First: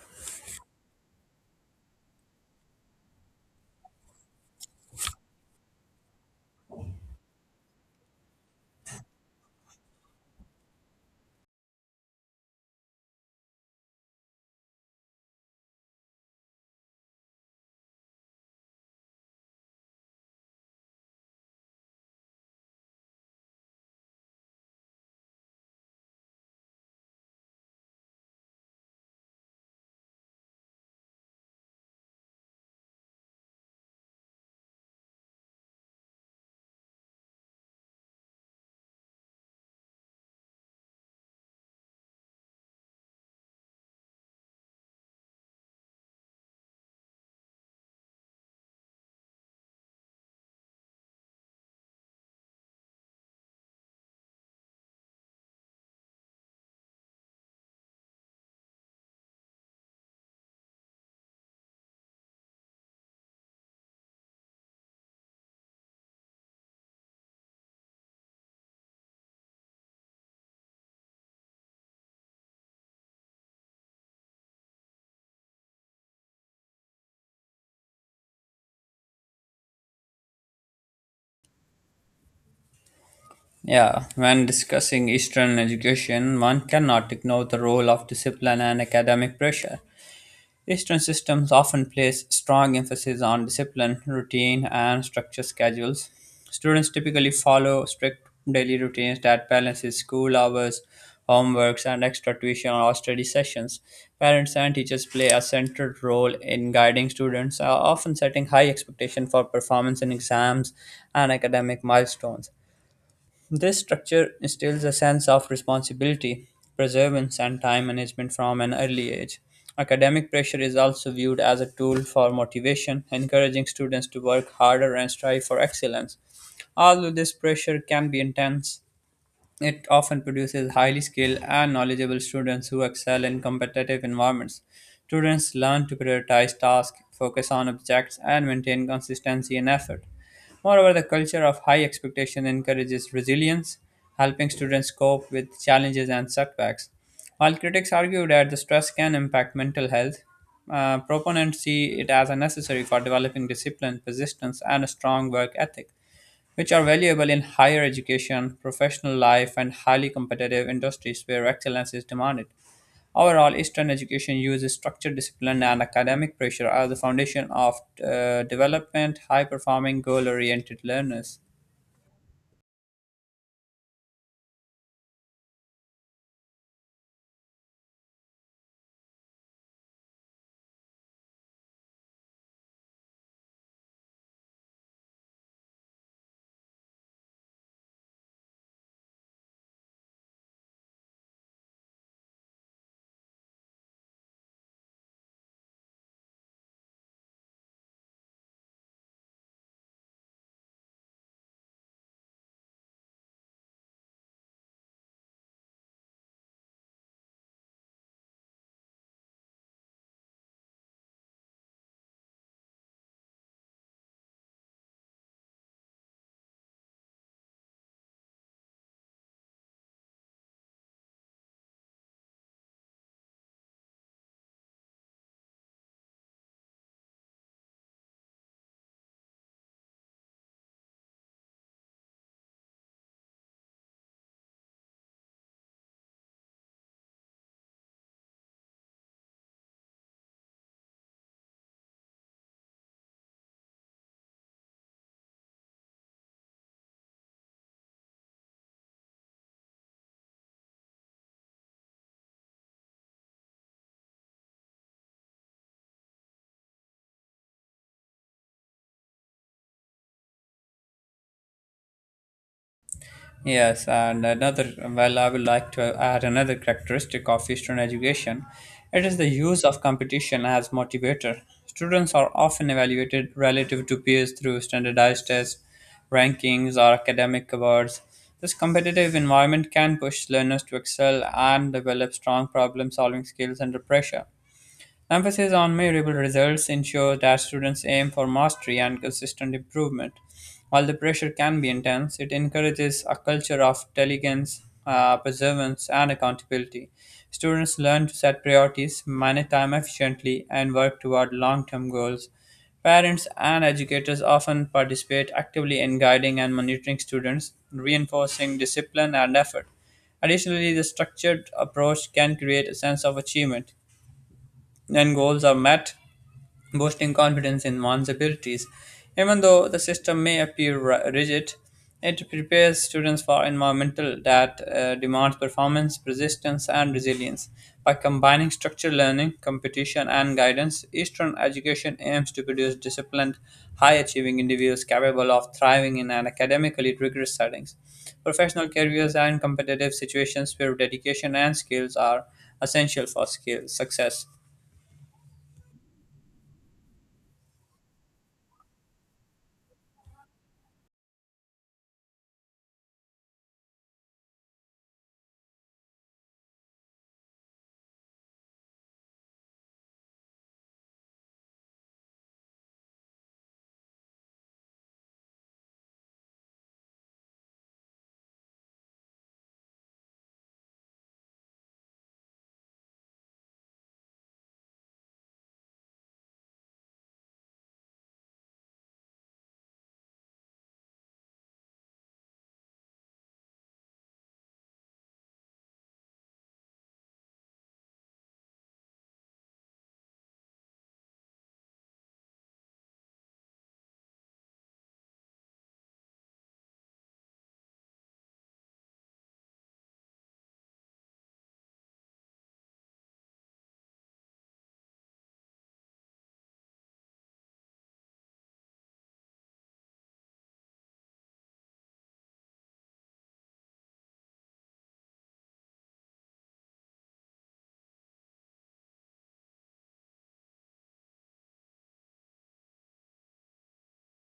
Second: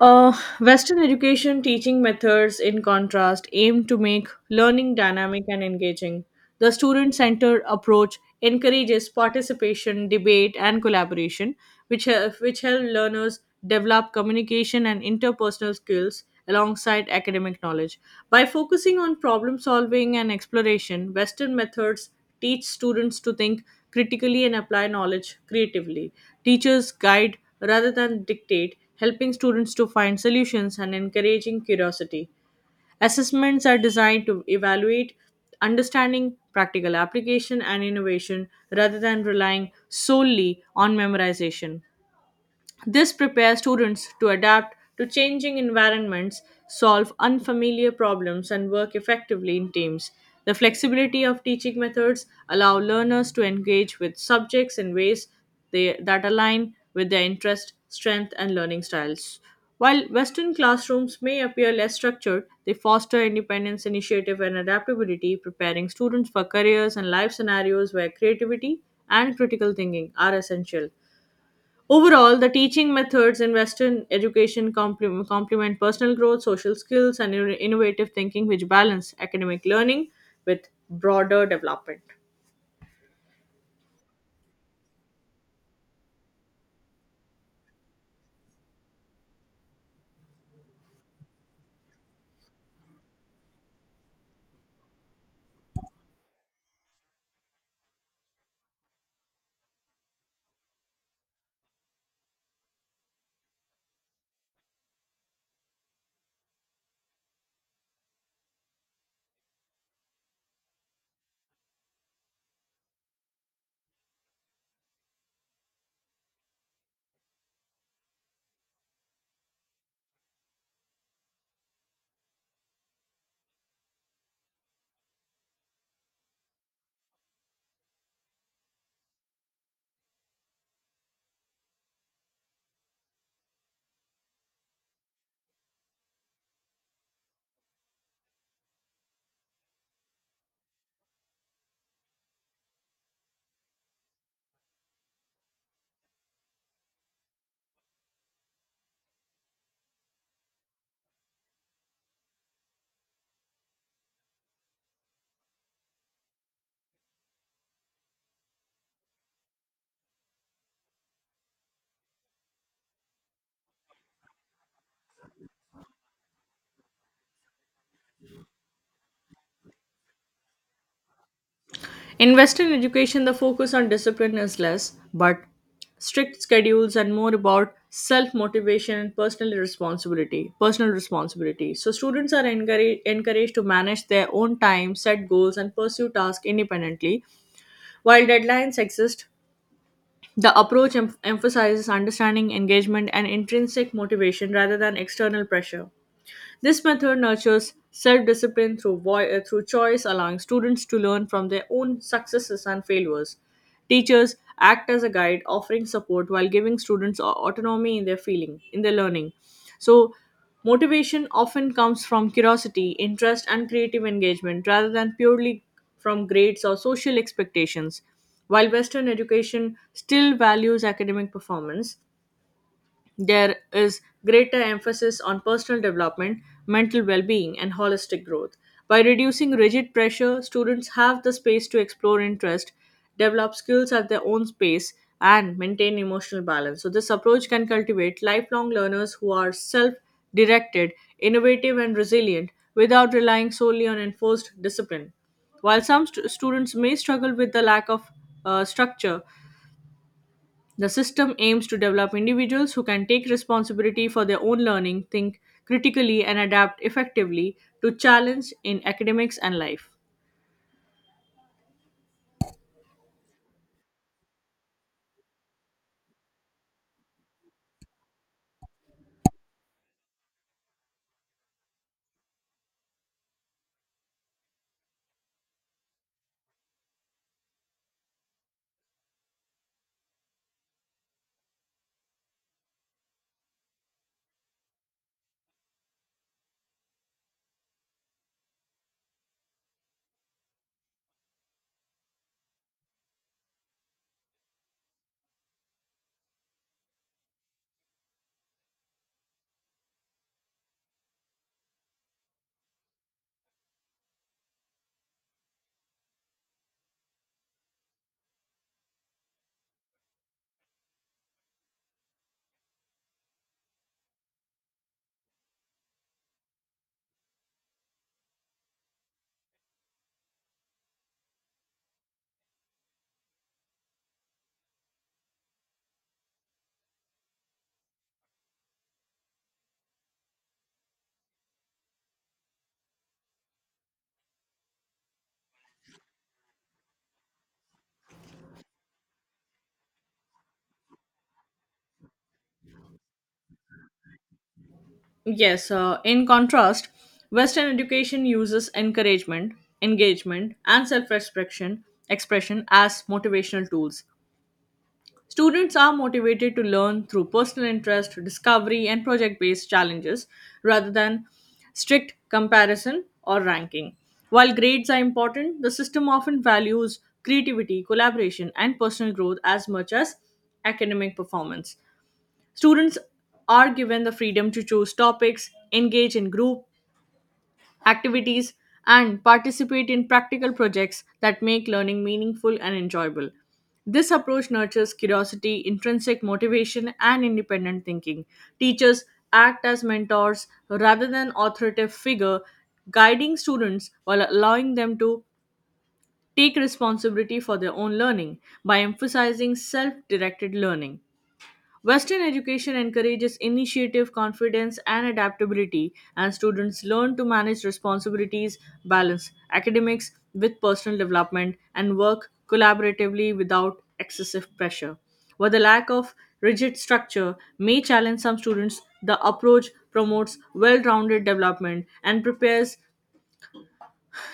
Uh, Western education teaching methods, in contrast, aim to make learning dynamic and engaging. The student centered approach encourages participation, debate, and collaboration, which help learners develop communication and interpersonal skills alongside academic knowledge. By focusing on problem solving and exploration, Western methods teach students to think critically and apply knowledge creatively. Teachers guide rather than dictate, helping students to find solutions and encouraging curiosity. Assessments are designed to evaluate understanding, practical application, and innovation rather than relying solely on memorization. This prepares students to adapt to changing environments, solve unfamiliar problems, and work effectively in teams. The flexibility of teaching methods allow learners to engage with subjects in ways that align with their interest, strength, and learning styles. While Western classrooms may appear less structured, they foster independence, initiative, and adaptability, preparing students for careers and life scenarios where creativity and critical thinking are essential. Overall, the teaching methods in Western education complement personal growth, social skills, and innovative thinking, which balance academic learning with broader development. Yeah, when discussing Eastern education, one cannot ignore the role of discipline and academic pressure. Eastern systems often place strong emphasis on discipline, routine, and structured schedules. Students typically follow strict daily routines that balances school hours, homeworks, and extra tuition or study sessions. Parents and teachers play a central role in guiding students, often setting high expectations for performance in exams and academic milestones. This structure instills a sense of responsibility, perseverance, and time management from an early age. Academic pressure is also viewed as a tool for motivation, encouraging students to work harder and strive for excellence. Although this pressure can be intense, it often produces highly skilled and knowledgeable students who excel in competitive environments. Students learn to prioritize tasks, focus on objects, and maintain consistency and effort. Moreover, the culture of high expectation encourages resilience, helping students cope with challenges and setbacks. While critics argue that the stress can impact mental health, proponents see it as a necessary for developing discipline, persistence, and a strong work ethic which are valuable in higher education, professional life, and highly competitive industries where excellence is demanded. Overall, Eastern education uses structure, discipline, and academic pressure as the foundation of development, high performing, goal oriented learners. In Western education, the focus on discipline is less, but strict schedules and more about self motivation and personal responsibility. Personal responsibility. So students are encouraged to manage their own time, set goals, and pursue tasks independently. While deadlines exist, the emphasizes understanding, engagement, and intrinsic motivation rather than external pressure. This method nurtures self discipline through choice, allowing students to learn from their own successes and failures. Teachers act as a guide, offering support while giving autonomy in in their learning. So, motivation often comes from curiosity, interest, and creative engagement rather than purely from grades or social expectations. While Western education still values academic performance, there is greater emphasis on personal development, mental well being, and holistic growth. By reducing rigid pressure, students have the space to explore interest, develop skills at their own pace, and maintain emotional balance. So, this approach can cultivate lifelong learners who are self directed, innovative, and resilient without relying solely on enforced discipline. While some students may struggle with the lack of structure, the system aims to develop individuals who can take responsibility for their own learning, think critically, and adapt effectively to challenge in academics and life. Yes, and another, well, I would like to add another characteristic of Eastern education. It is the use of competition as motivator. Students are often evaluated relative to peers through standardized tests, rankings, or academic awards. This competitive environment can push learners to excel and develop strong problem solving skills under pressure. Emphasis on measurable results ensures that students aim for mastery and consistent improvement. While the pressure can be intense, it encourages a culture of diligence, perseverance, and accountability. Students learn to set priorities, manage time efficiently, and work toward long term goals. Parents and educators often participate actively in guiding and monitoring students, reinforcing discipline and effort. Additionally, the structured approach can create a sense of achievement, and goals are met, boosting confidence in one's abilities. Even though the system may appear rigid, it prepares students for environmental that demands performance, persistence, and resilience. By combining structured learning, competition, and guidance, Eastern education aims to produce disciplined, high-achieving individuals capable of thriving in an academically rigorous settings. Professional careers and competitive situations where dedication and skills are essential for skill success. Yes, in contrast, Western education uses encouragement, engagement, and self expression expression as motivational tools. Students are motivated to learn through personal interest, discovery, and project based challenges rather than strict comparison or ranking. While grades are important, the system often values creativity, collaboration, and personal growth as much as academic performance. Students are given the freedom to choose topics, engage in group activities and participate in practical projects that make learning meaningful and enjoyable. This approach nurtures curiosity, intrinsic motivation, and independent thinking. Teachers act as mentors rather than authoritative figure, guiding students while allowing them to take responsibility for their own learning by emphasizing self directed learning. Western education encourages initiative, confidence, and adaptability, and students learn to manage responsibilities, balance academics with personal development, and work collaboratively without excessive pressure. While the lack of rigid structure may challenge some students, the approach promotes well rounded development and prepares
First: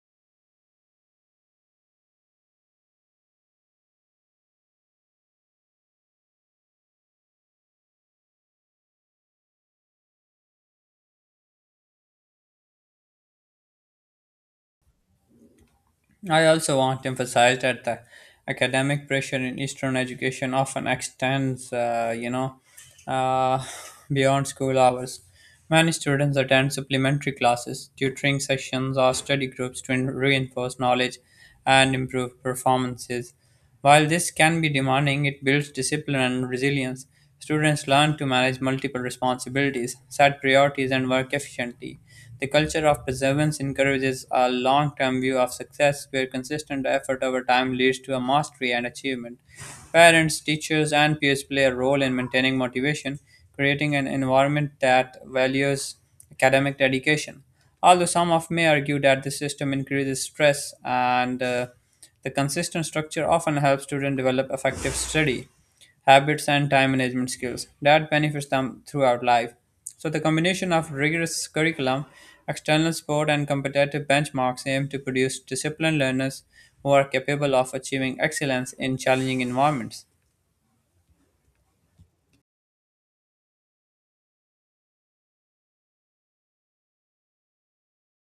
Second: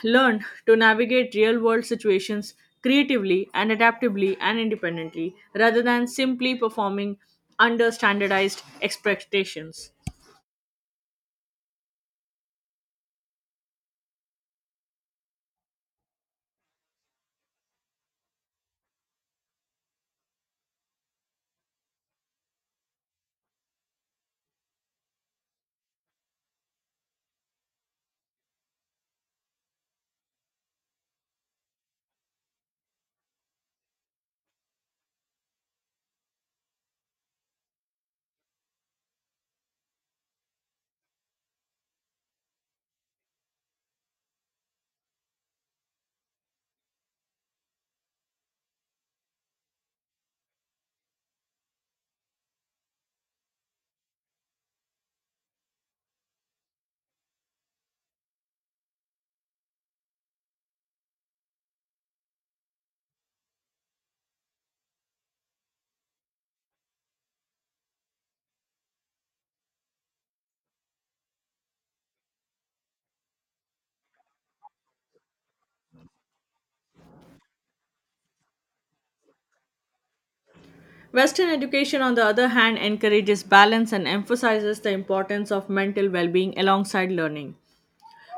learn to navigate real world situations creatively and adaptively and independently rather than simply performing under standardized expectations. I also want to emphasize that the academic pressure in Eastern education often extends, uh, beyond school hours. Many students attend supplementary classes, tutoring sessions, or study groups to reinforce knowledge and improve performances. While this can be demanding, it builds discipline and resilience. Students learn to manage multiple responsibilities, set priorities, and work efficiently. The culture of perseverance encourages a long term view of success where consistent effort over time leads to a mastery and achievement. Parents, teachers, and peers play a role in maintaining motivation, creating an environment that values academic dedication. Although some of may argue that the system increases stress and the consistent structure often helps students develop effective study habits and time management skills that benefits them throughout life. So the combination of rigorous curriculum, external support and competitive benchmarks aim to produce disciplined learners who are capable of achieving excellence in challenging environments. Western education, on the other hand, encourages balance and emphasizes the importance of mental well being alongside learning.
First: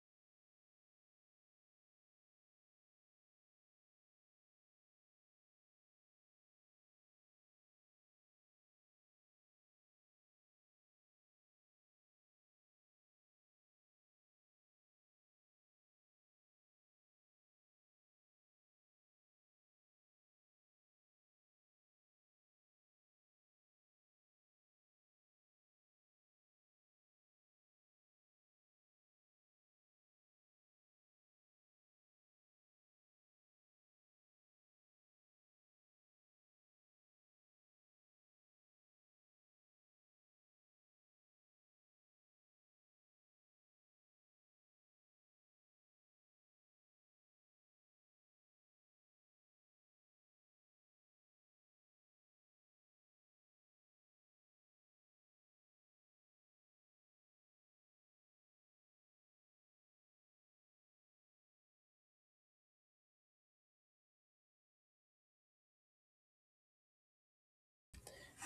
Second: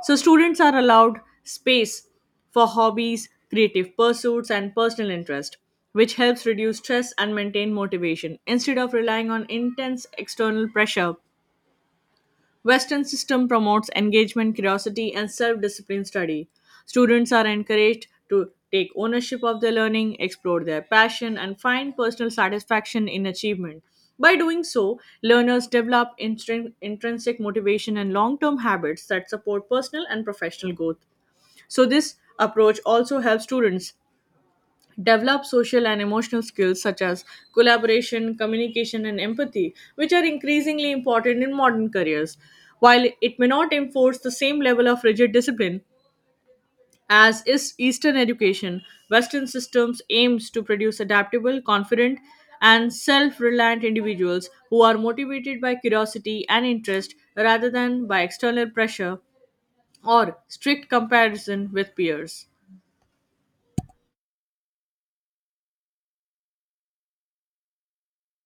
So, students are allowed space for hobbies, creative pursuits, and personal interest, which helps reduce stress and maintain motivation instead of relying on intense external pressure. Western system promotes engagement, curiosity, and self-discipline study. Students are encouraged to take ownership of their learning, explore their passion, and find personal satisfaction in achievement. By doing so, learners develop intrinsic motivation and long-term habits that support personal and professional growth. So this approach also helps students develop social and emotional skills such as collaboration, communication, and empathy, which are increasingly important in modern careers. While it may not enforce the same level of rigid discipline as is Eastern education, Western systems aims to produce adaptable, confident, and self-reliant individuals who are motivated by curiosity and interest rather than by external pressure or strict comparison with peers.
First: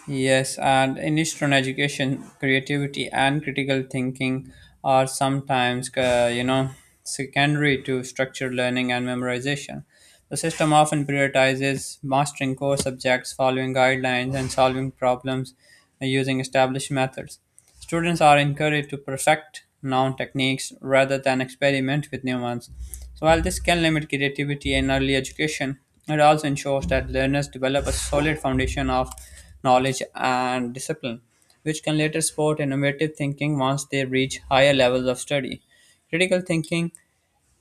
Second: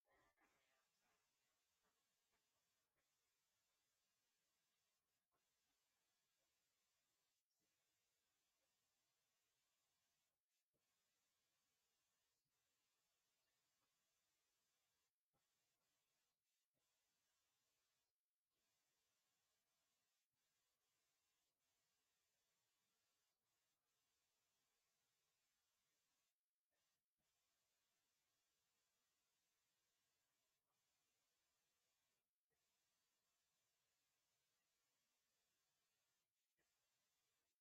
Yes, and in Eastern education, creativity and critical thinking are sometimes, secondary to structured learning and memorization. The system often prioritizes mastering core subjects, following guidelines, and solving problems using established methods. Students are encouraged to perfect known techniques rather than experiment with new ones. So, while this can limit creativity in early education, it also ensures that learners develop a solid foundation of knowledge and discipline, which can later support innovative thinking once they reach higher levels of study. Critical thinking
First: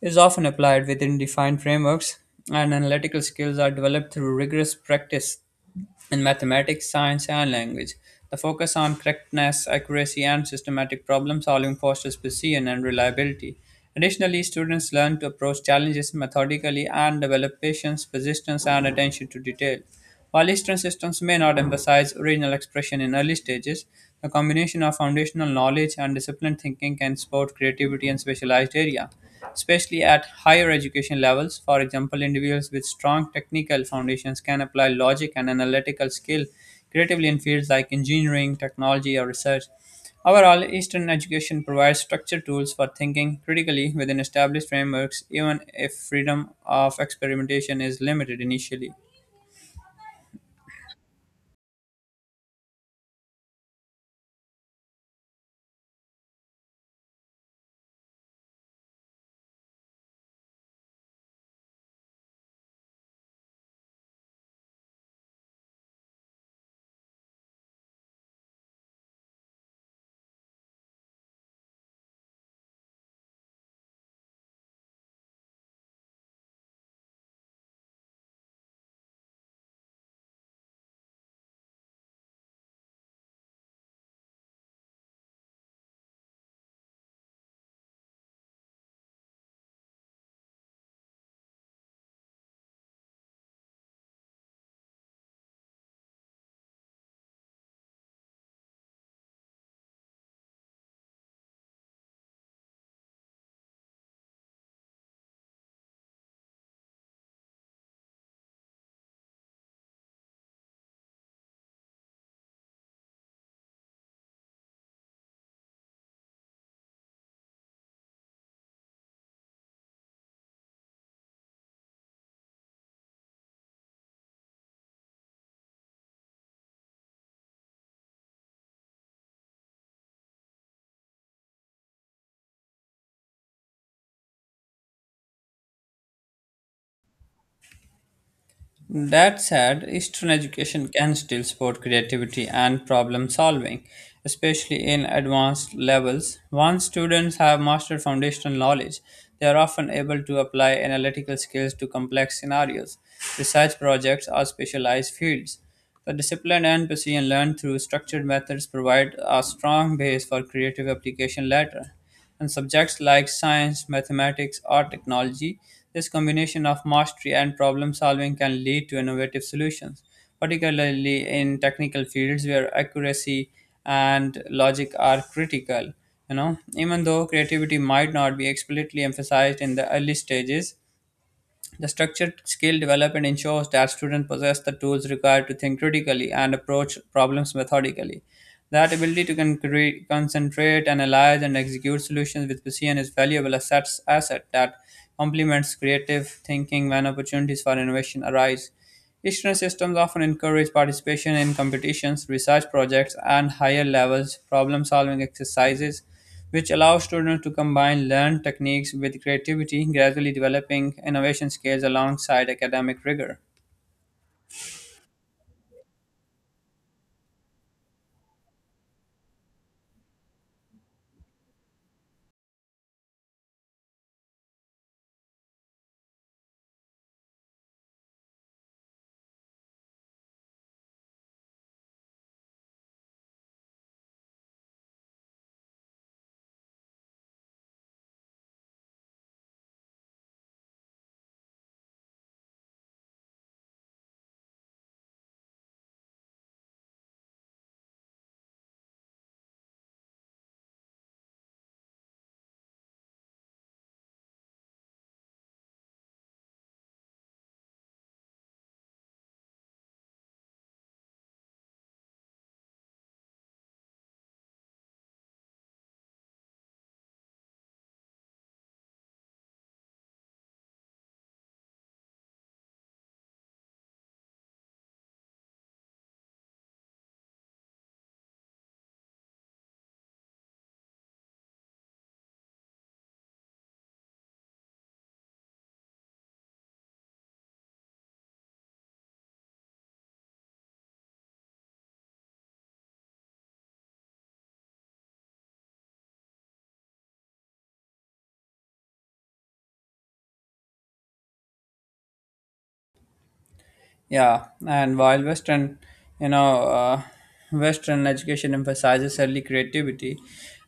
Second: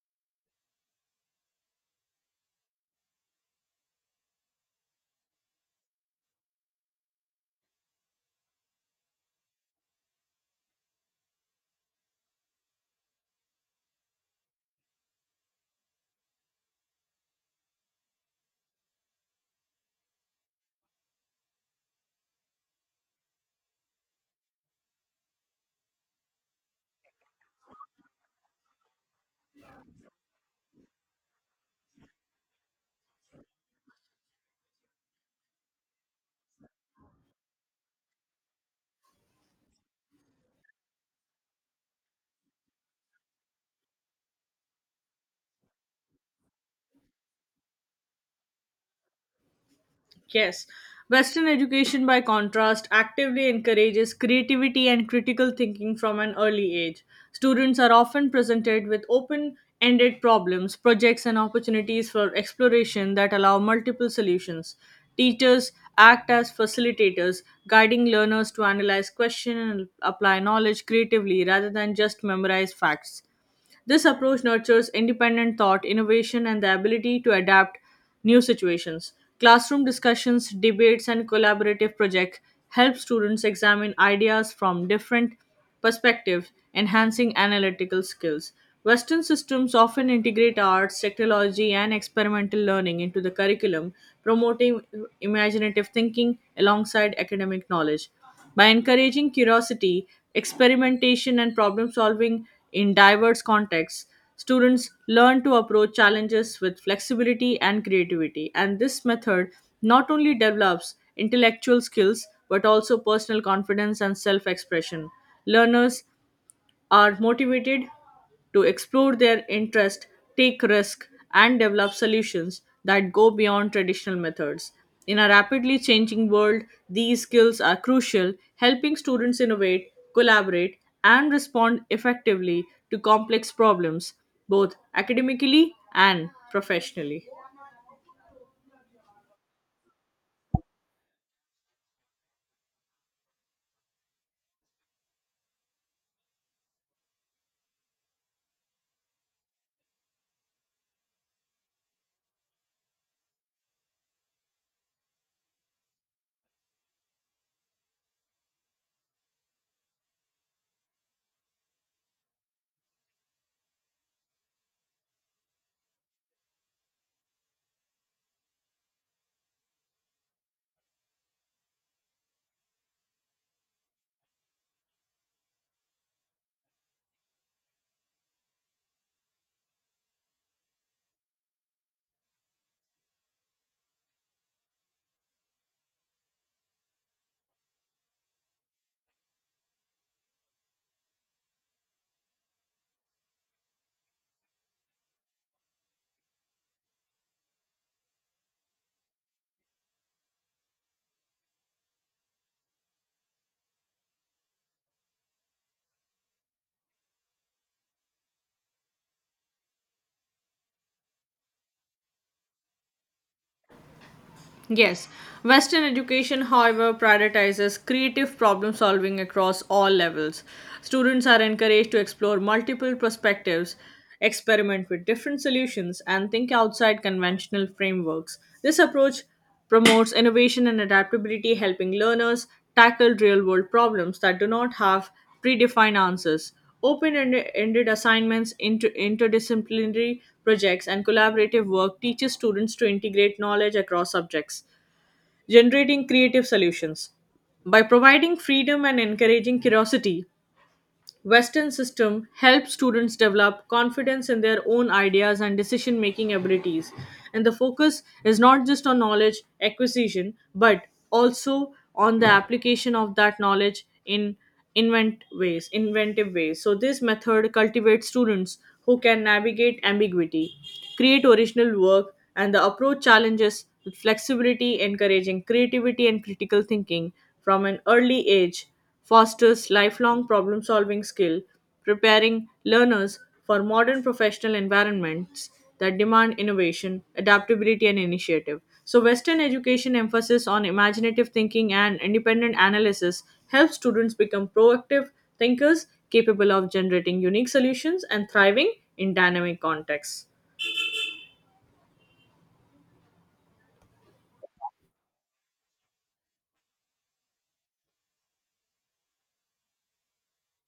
is often applied within defined frameworks, and analytical skills are developed through rigorous practice in mathematics, science, and language. The focus on correctness, accuracy, and systematic problem solving fosters precision and reliability. Additionally, students learn to approach challenges methodically and develop patience, persistence, and attention to detail. While Eastern systems may not emphasize original expression in early stages, the combination of foundational knowledge and disciplined thinking can support creativity in specialized area especially at higher education levels. For example, individuals with strong technical foundations can apply logic and analytical skill creatively in fields like engineering, technology, or research. Overall, Eastern education provides structured tools for thinking critically within established frameworks, even if freedom of experimentation is limited initially. Yes. Western education, by contrast, actively encourages creativity and critical thinking from an early age. Students are often presented with open ended problems, projects, and opportunities for exploration that allow multiple solutions. Teachers act as facilitators, guiding learners to analyze questions and apply knowledge creatively rather than just memorize facts. This approach nurtures independent thought, innovation, and the ability to adapt new situations. Classroom discussions, debates, and collaborative projects help students examine ideas from different perspectives, enhancing analytical skills. Western systems often integrate arts, technology, and experimental learning into the curriculum, promoting imaginative thinking alongside academic knowledge. By encouraging curiosity, experimentation, and problem solving in diverse contexts, students learn to approach challenges with flexibility and creativity. And this method not only develops intellectual skills but also personal confidence and self expression. Learners are motivated to explore their interest, take risk, and develop solutions that go beyond traditional methods. In a rapidly changing world, these skills are crucial, helping students innovate, collaborate, and respond effectively to complex problems, both academically and professionally. That said, Eastern education can still support creativity and problem solving, especially in advanced levels. Once students have mastered foundational knowledge, they are often able to apply analytical skills to complex scenarios, research projects, or specialized fields. The discipline and precision learned through structured methods provide a strong base for creative application later and subjects like science, mathematics, or technology. This combination of mastery and problem solving can lead to innovative solutions, particularly in technical fields where accuracy and logic are critical. You know, even though creativity might not be explicitly emphasized in the early stages, the structured skill development ensures that students possess the tools required to think critically and approach problems methodically. That ability to concentrate, analyze, and execute solutions with precision is valuable asset that complements creative thinking when opportunities for innovation arise. Eastern systems often encourage participation in competitions, research projects, and higher levels problem solving exercises which allows students to combine learned techniques with creativity, gradually developing innovation skills alongside academic rigor. Yes, Western education, however, prioritizes creative problem solving across all levels. Students are encouraged to explore multiple perspectives, experiment with different solutions, and think outside conventional frameworks. This approach promotes innovation and adaptability, helping learners tackle real world problems that do not have predefined answers, open ended assignments into interdisciplinary projects, and collaborative work teaches students to integrate knowledge across subjects, generating creative solutions. By providing freedom and encouraging curiosity, Western system help students develop confidence in their own ideas and decision making abilities. And the focus is not just on knowledge acquisition, but also on the application of that knowledge in inventive ways. So this method cultivates students who can navigate ambiguity, create original work, and the approach challenges with flexibility, encouraging creativity and critical thinking from an early age fosters lifelong problem solving skill, preparing learners for modern professional environments that demand innovation, adaptability, and initiative. So, Western education emphasis on imaginative thinking and independent analysis helps students become proactive thinkers capable of generating unique solutions and thriving in dynamic contexts. Yeah, and while you know, uh, Western education emphasizes early creativity,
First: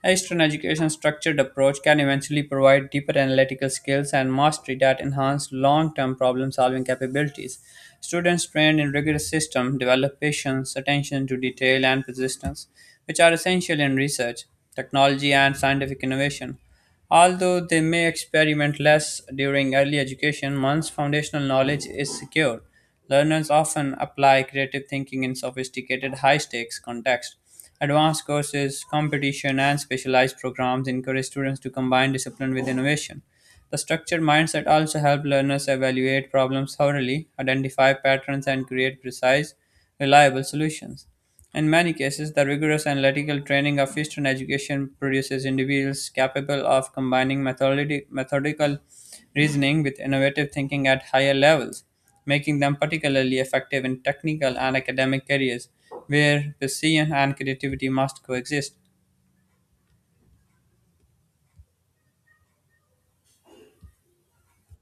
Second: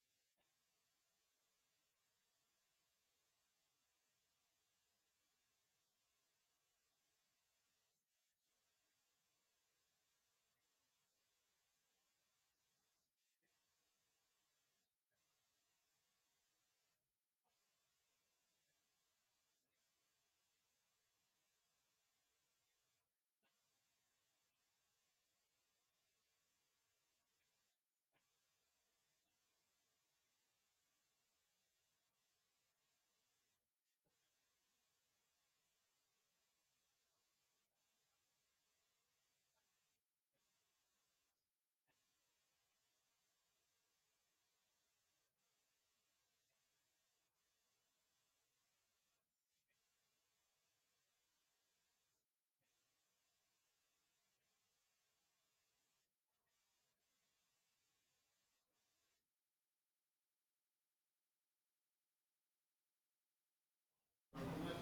Eastern education's structured approach can eventually provide deeper analytical skills and mastery that enhance long-term problem-solving capabilities. Students trained in rigorous systems develop patience, attention to detail, and persistence, which are essential in research, technology, and scientific innovation. Although they may experiment less during early education, once foundational knowledge is secured. Learners often apply creative thinking in sophisticated, high stakes contexts. Advanced courses, competition, and specialized programs encourage students to combine discipline with innovation. The structured mindset also helps learners evaluate problems thoroughly, identify patterns, and create precise, reliable solutions. In many cases, the rigorous analytical training of Eastern education produces individuals capable of combining methodical reasoning with innovative thinking at higher levels, making them particularly effective in technical and academic careers where precision and creativity must coexist.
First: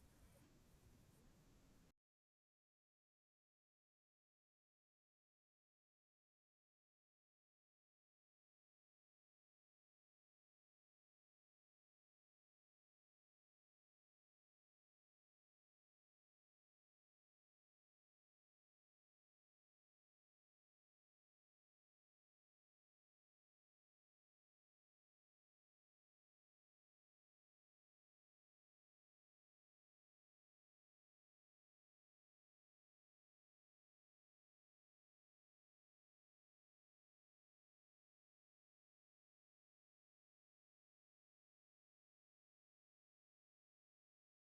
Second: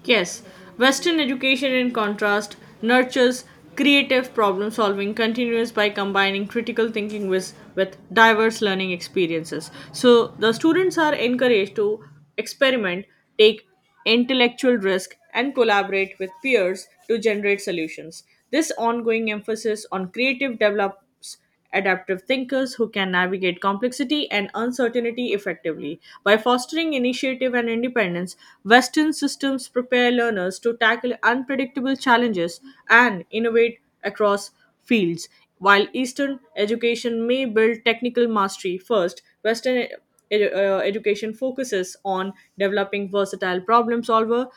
Yes, Western education, in contrast, nurtures creative problem solving continuous by combining critical thinking with diverse learning experiences. So the students are encouraged to experiment, take intellectual risk, and collaborate with peers to generate solutions. This ongoing emphasis on creative develops artists, adaptive thinkers who can navigate complexity and uncertainty effectively. By fostering initiative and independence, Western systems prepare learners to tackle unpredictable challenges and innovate across fields. While Eastern education may build technical mastery first, Western education focuses on developing versatile problem solver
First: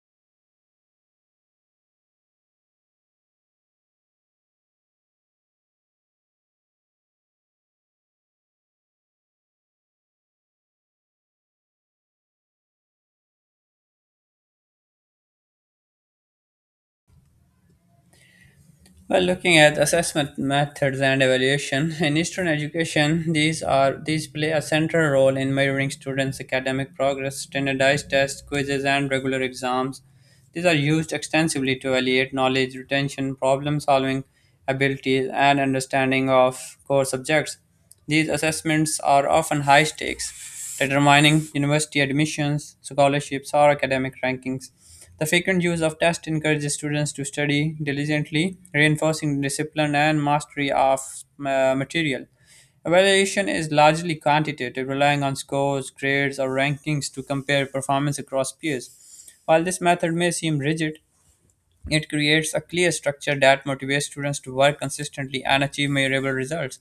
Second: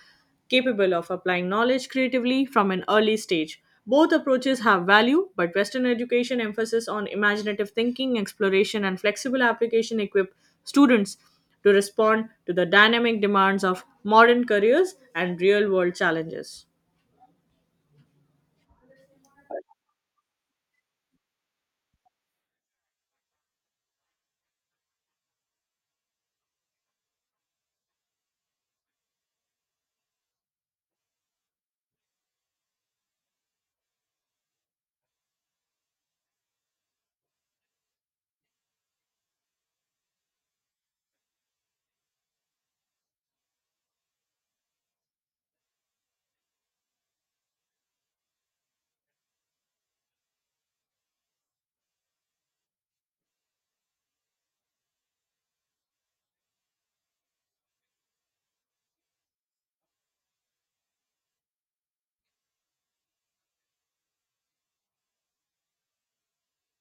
capable of applying knowledge creatively from an early stage. Both approaches have value, but Western education emphasis on imaginative thinking, exploration, and flexible application equip students to respond to the dynamic demands of modern careers and real world challenges. Well, looking at assessment methods and evaluation in Eastern education, these play a central role in measuring students' academic progress. Standardized tests, quizzes, and regular exams. These are used extensively to evaluate knowledge retention, problem-solving abilities, and understanding of core subjects. These assessments are often high stakes, determining university admissions, scholarships, or academic rankings. The frequent use of tests encourages students to study diligently, reinforcing discipline and mastery of material. Evaluation is largely quantitative, relying on scores, grades, or rankings to compare performance across peers. While this method may seem rigid, it creates a clear structure that motivates students to work consistently and achieve measurable results.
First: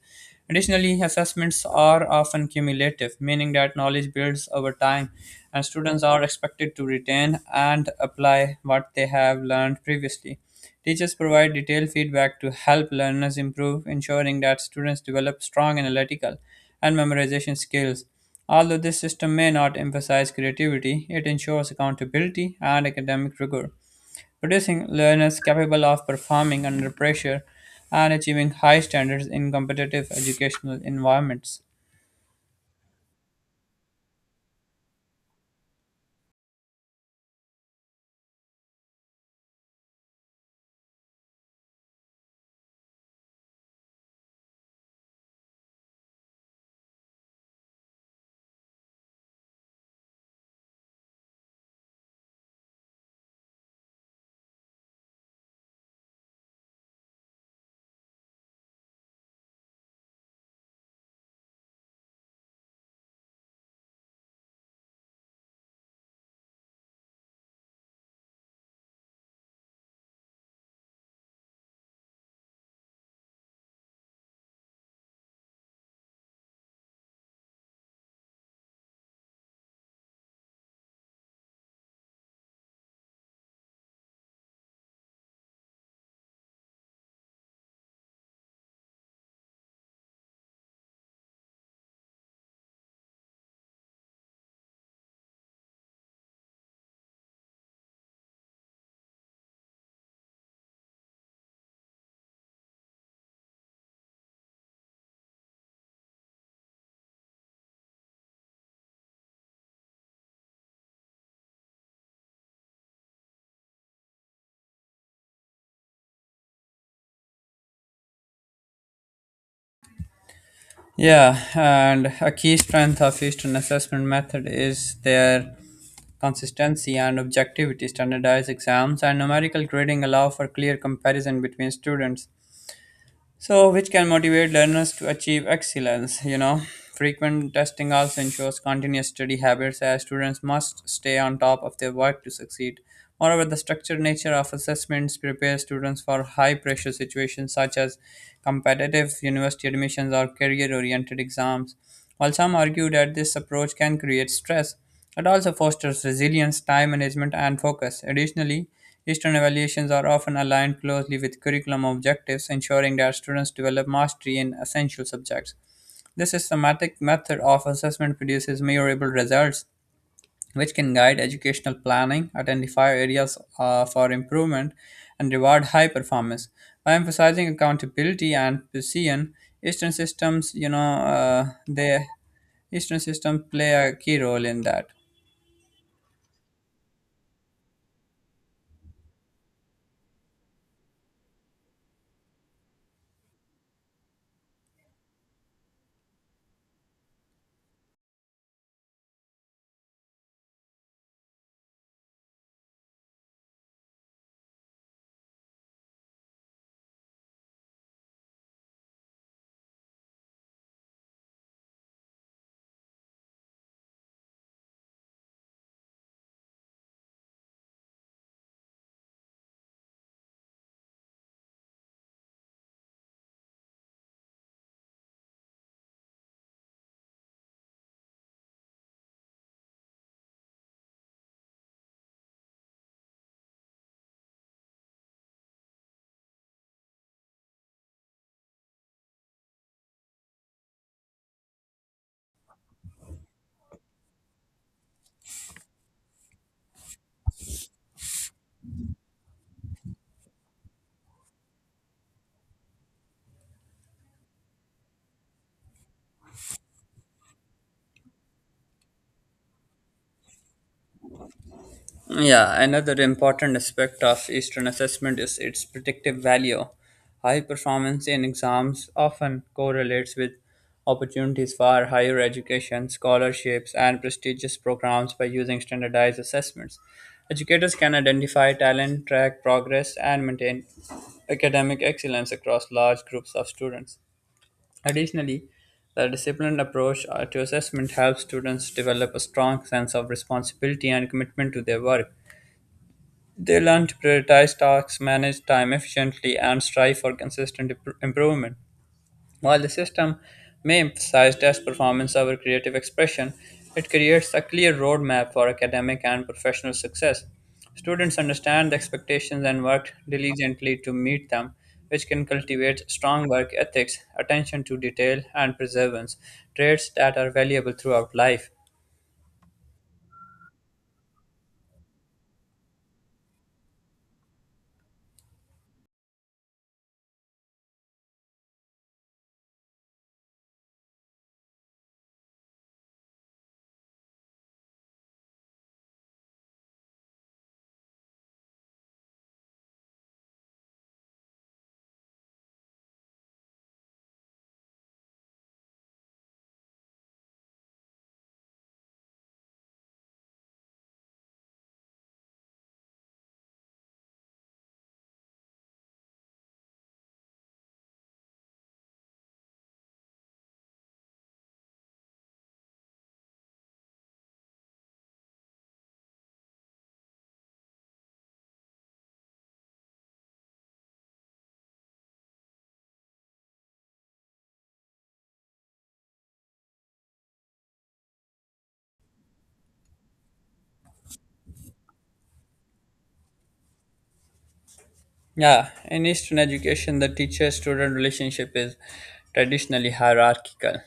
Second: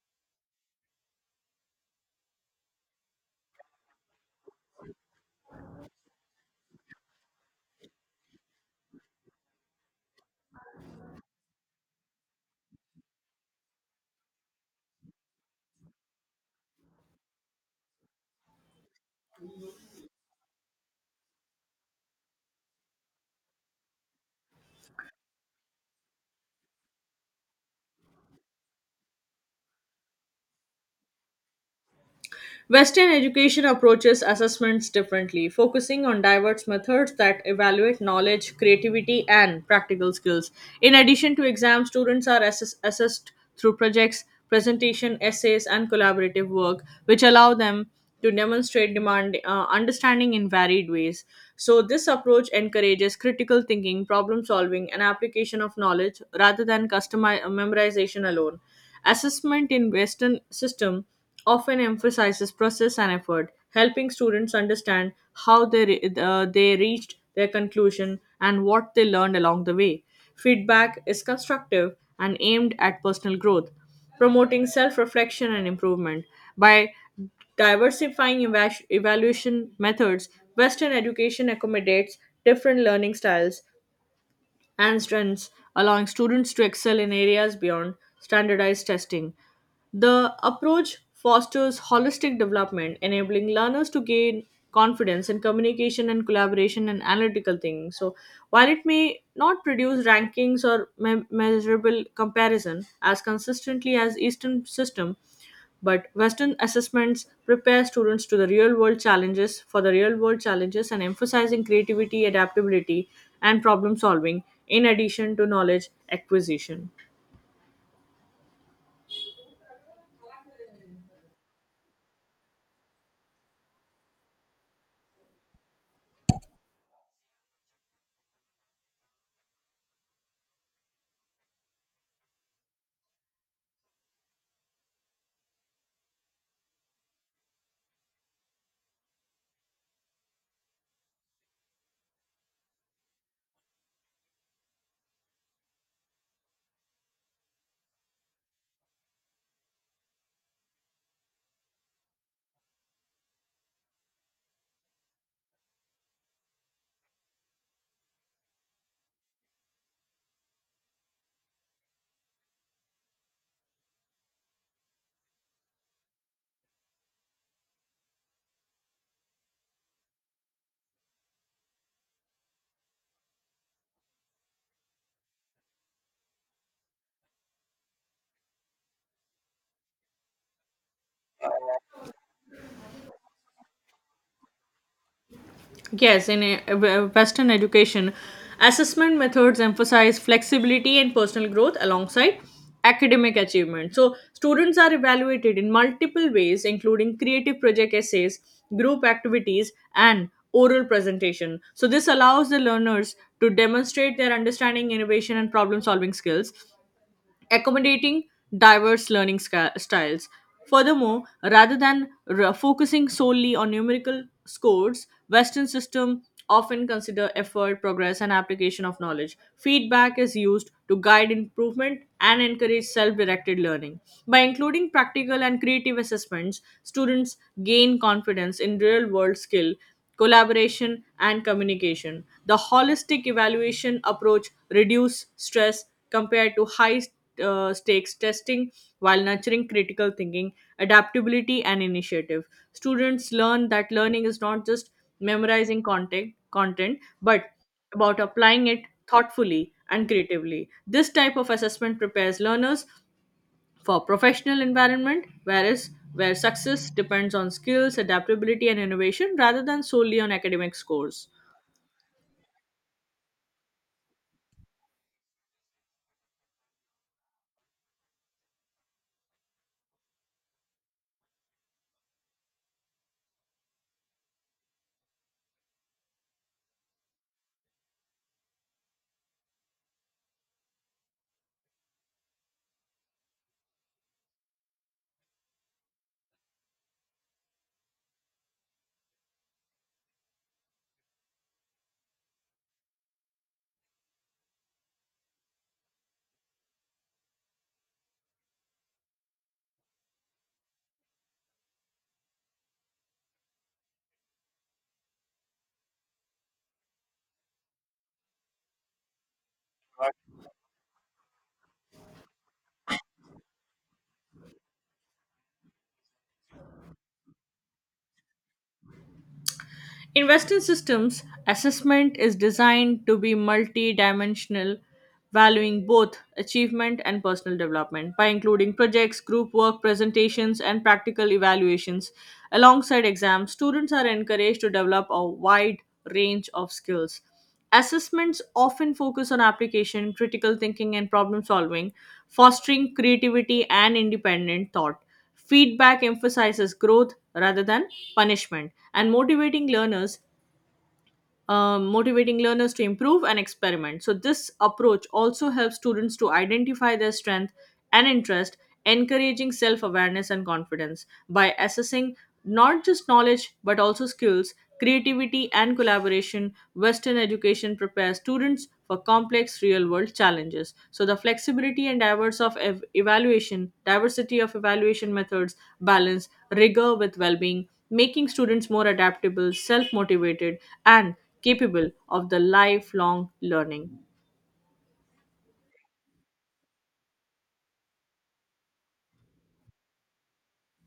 Additionally, assessments are often cumulative, meaning that knowledge builds over time, and students are expected to retain and apply what they have learned previously. Teachers provide detailed feedback to help learners improve, ensuring that students develop strong analytical and memorization skills. Although this system may not emphasize creativity, it ensures accountability and academic rigor producing learners capable of performing under pressure and achieving high standards in competitive educational environments. Western education approaches assessments differently, focusing on diverse methods that evaluate knowledge, creativity, and practical skills. In addition to exams, students are assessed through projects, presentation, essays, and collaborative work, which allow them to demonstrate demand understanding in varied ways. So this approach encourages critical thinking, problem solving, and application of knowledge rather than memorization alone. Assessment in Western system often emphasizes process and effort, helping students understand how they reached their conclusion and what they learned along the way. Feedback is constructive and aimed at personal growth, promoting self reflection and improvement. By diversifying evaluation methods, Western education accommodates different learning styles and strengths, allowing students to excel in areas beyond standardized testing. The approach fosters holistic development, enabling learners to gain confidence in communication and collaboration and analytical thinking. So, while it may not produce rankings or measurable comparison as consistently as Eastern system, but Western assessments prepare students to the real world challenges for the real world challenges and emphasizing creativity, adaptability, and problem solving in addition to knowledge acquisition. Yeah, and a key strength of Eastern assessment method is their consistency and objectivity. Standardized exams and numerical grading allow for clear comparison between students, so which can motivate learners to achieve excellence, you know, frequent testing also ensures continuous study habits as students must stay on top of their work to succeed. Moreover, the structured nature of assessments prepares students for high pressure situations such as competitive university admissions or career oriented exams. While some argue that this approach can create stress, it also fosters resilience, time management, and focus. Additionally, Eastern evaluations are often aligned closely with curriculum objectives, ensuring that students develop mastery in essential subjects. This systematic method of assessment produces measurable results, which can guide educational planning, identify areas for improvement, and reward high performance. By emphasizing accountability and precision, Eastern systems, you know, they Eastern systems play a key role in that. Yes, in Western education, assessment methods emphasize flexibility and personal growth alongside academic achievement. So, students are evaluated in multiple ways, including creative project essays, group activities, and oral presentation. So, this allows the learners to demonstrate their understanding, innovation, and problem solving skills accommodating diverse learning styles. Furthermore, rather than focusing solely on numerical scores, Western system often consider effort, progress, and application of knowledge. Feedback is used to guide improvement and encourage self-directed learning. By including practical and creative assessments, students gain confidence in real-world skill, collaboration, and communication. The holistic evaluation approach reduce stress compared to high stakes testing while nurturing critical thinking, adaptability, and initiative. Students learn that learning is not just content but about applying it thoughtfully and creatively. This type of assessment prepares learners for professional environment where success depends on skills, adaptability and innovation rather than solely on academic scores. Yeah, another important aspect of Eastern assessment is its predictive value. High performance in exams often correlates with opportunities for higher education, scholarships, and prestigious programs by using standardized assessments. Educators can identify talent, track progress, and maintain academic excellence across large groups of students. Additionally, the disciplined approach to assessment helps students develop a strong sense of responsibility and commitment to their work. They learn to prioritize tasks, manage time efficiently, and strive for consistent improvement. While the system may emphasize test performance over creative expression, it creates a clear roadmap for academic and professional success. Students understand the expectations and work diligently to meet them, which can cultivate strong work ethics, attention to detail, and perseverance, traits that are valuable throughout life. In Western systems, assessment is designed to be multi dimensional, valuing both achievement and personal development by including projects, group work, presentations, and practical evaluations. Alongside exams, students are encouraged to develop a wide range of skills. Assessments often focus on application, critical thinking, and problem solving, fostering creativity and independent thought. Feedback emphasizes growth rather than punishment, and motivating learners to improve and experiment. So, this approach also helps students to identify their strength and interest, encouraging self awareness and confidence by assessing not just knowledge but also skills, creativity, and collaboration. Western education prepares students for complex real world challenges. So, the flexibility and diverse of ev- evaluation, diversity of evaluation methods balance rigor with well being, making students more adaptable, self motivated, and capable of the lifelong learning. Yeah, in Eastern education, the teacher student relationship is traditionally hierarchical.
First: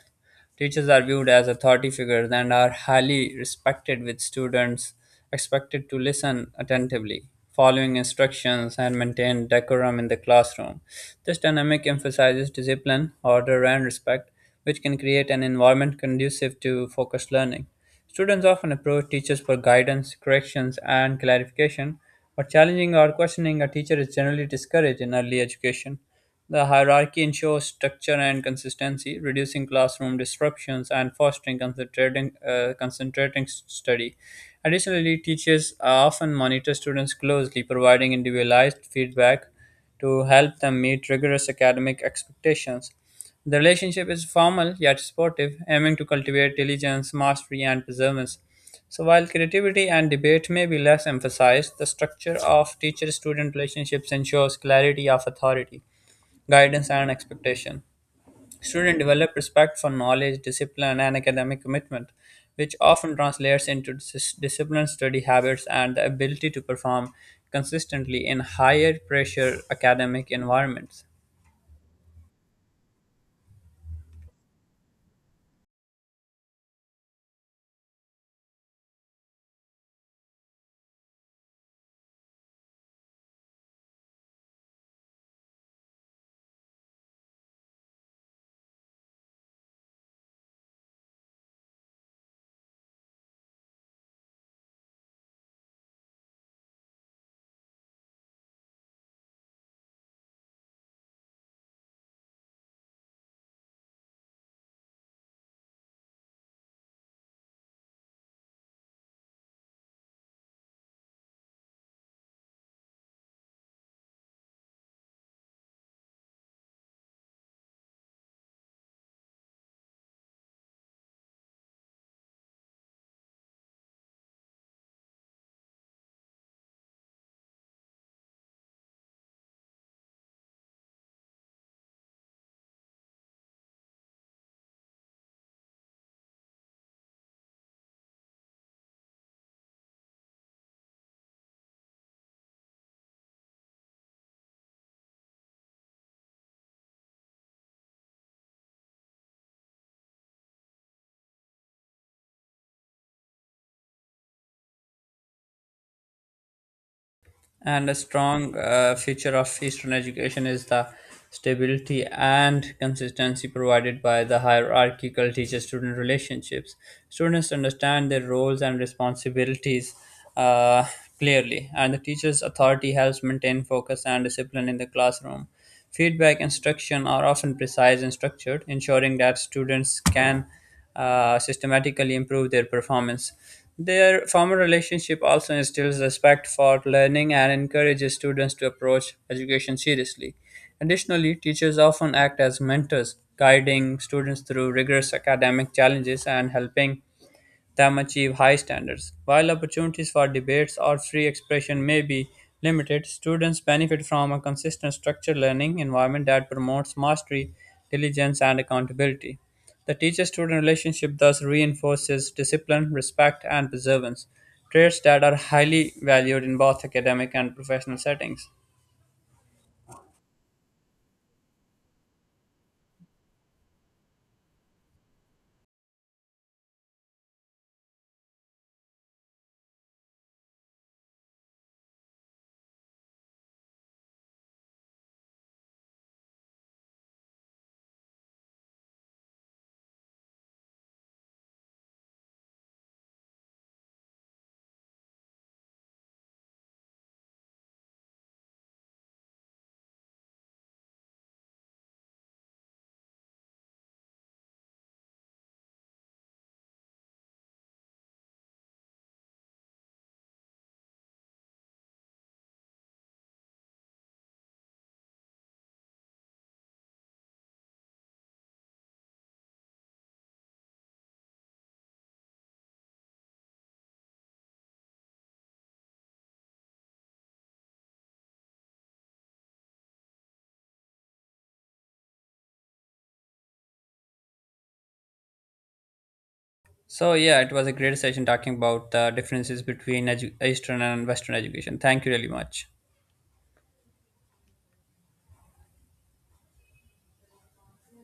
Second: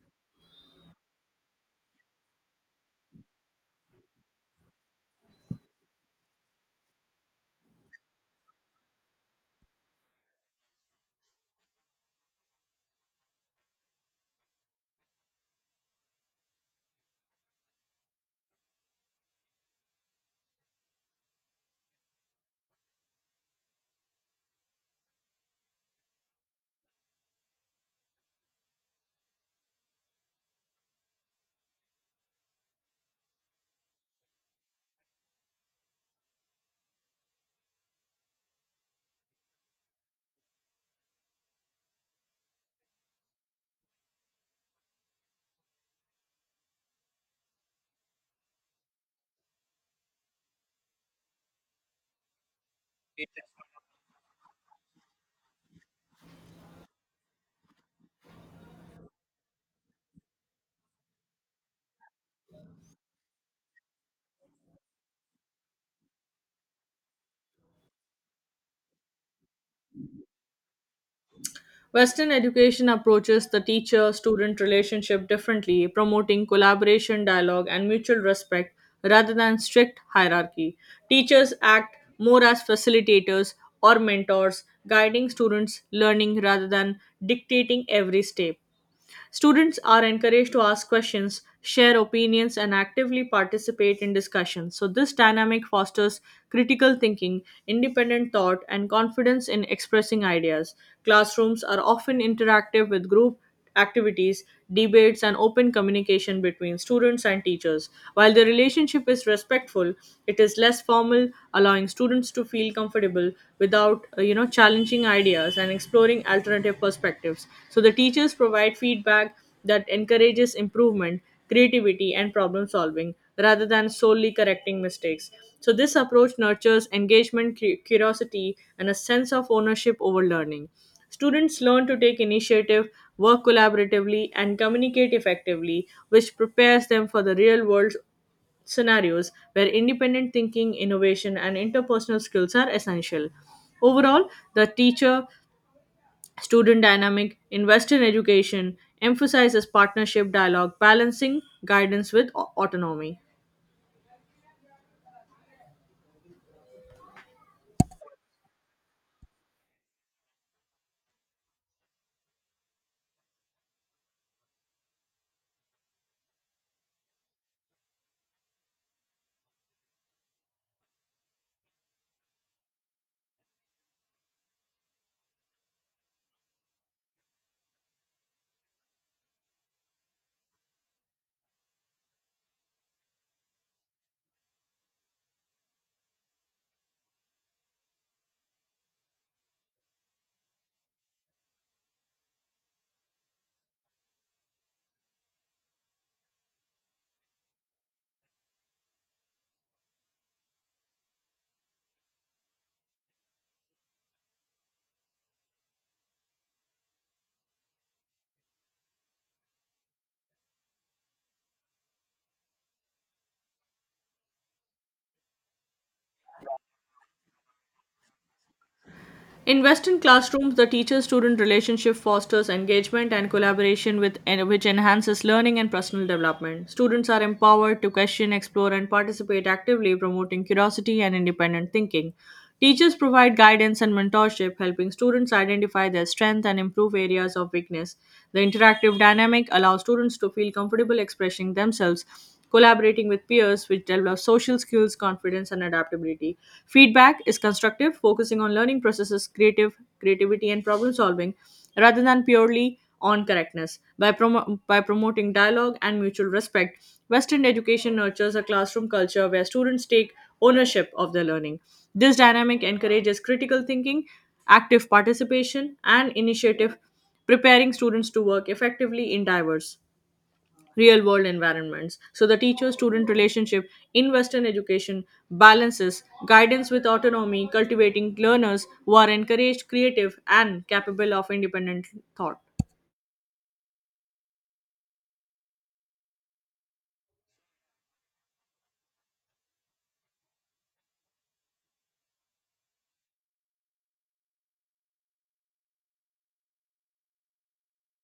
Teachers are viewed as authority figures and are highly respected, with students expected to listen attentively, following instructions, and maintain decorum in the classroom. This dynamic emphasizes discipline, order, and respect, which can create an environment conducive to focused learning. Students often approach teachers for guidance, corrections, and clarification, but challenging or questioning a teacher is generally discouraged in early education. The hierarchy ensures structure and consistency, reducing classroom disruptions and fostering concentrating study. Additionally, teachers often monitor students closely, providing individualized feedback to help them meet rigorous academic expectations. The relationship is formal yet supportive, aiming to cultivate diligence, mastery, and perseverance. So, while creativity and debate may be less emphasized, the structure of teacher student relationships ensures clarity of authority guidance and expectation. Students develop respect for knowledge, discipline, and academic commitment, which often translates into disciplined study habits and the ability to perform consistently in higher pressure academic environments. Western education approaches the teacher student relationship differently, promoting collaboration, dialogue, and mutual respect rather than strict hierarchy. Teachers act more as facilitators or mentors, guiding students' learning rather than dictating every step. Students are encouraged to ask questions, share opinions, and actively participate in discussions. So, this dynamic fosters critical thinking, independent thought, and confidence in expressing ideas. Classrooms are often interactive with group activities, debates, and open communication between students and teachers. While the relationship is respectful, it is less formal, allowing students to feel comfortable without you know, challenging ideas and exploring alternative perspectives. So the teachers provide feedback that encourages improvement, creativity, and problem solving rather than solely correcting mistakes. So this approach nurtures engagement, curiosity, and a sense of ownership over learning. Students learn to take initiative, work collaboratively, and communicate effectively, which prepares them for the real world scenarios where independent thinking, innovation, and interpersonal skills are essential. Overall, the teacher student dynamic invested in education emphasizes partnership dialogue, balancing guidance with autonomy. And a strong feature of Eastern education is the stability and consistency provided by the hierarchical teacher student relationships. Students understand their roles and responsibilities uh, clearly, and the teacher's authority helps maintain focus and discipline in the classroom. Feedback instruction are often precise and structured, ensuring that students can systematically improve their performance. Their formal relationship also instills respect for learning and encourages students to approach education seriously. Additionally, teachers often act as mentors, guiding students through rigorous academic challenges and helping them achieve high standards. While opportunities for debates or free expression may be limited, students benefit from a consistent structured learning environment that promotes mastery, diligence, and accountability. The teacher student relationship thus reinforces discipline, respect, and perseverance, traits that are highly valued in both academic and professional settings. In Western classrooms, the teacher student relationship fosters engagement and collaboration, which enhances learning and personal development. Students are empowered to question, explore, and participate actively, promoting curiosity and independent thinking. Teachers provide guidance and mentorship, helping students identify their strength and improve areas of weakness. The interactive dynamic allows students to feel comfortable expressing themselves collaborating with peers, which develops social skills, confidence, and adaptability. Feedback is constructive, focusing on learning processes, creative creativity, and problem solving, rather than purely on correctness. By promoting dialogue and mutual respect, Western education nurtures a classroom culture where students take ownership of their learning. This dynamic encourages critical thinking, active participation, and initiative, preparing students to work effectively in diverse real world environments. So, the teacher student relationship in Western education balances guidance with autonomy, cultivating learners who are encouraged, creative, and capable of independent thought. So, yeah, it was a great session talking about the differences between Eastern and Western education. Thank you really much.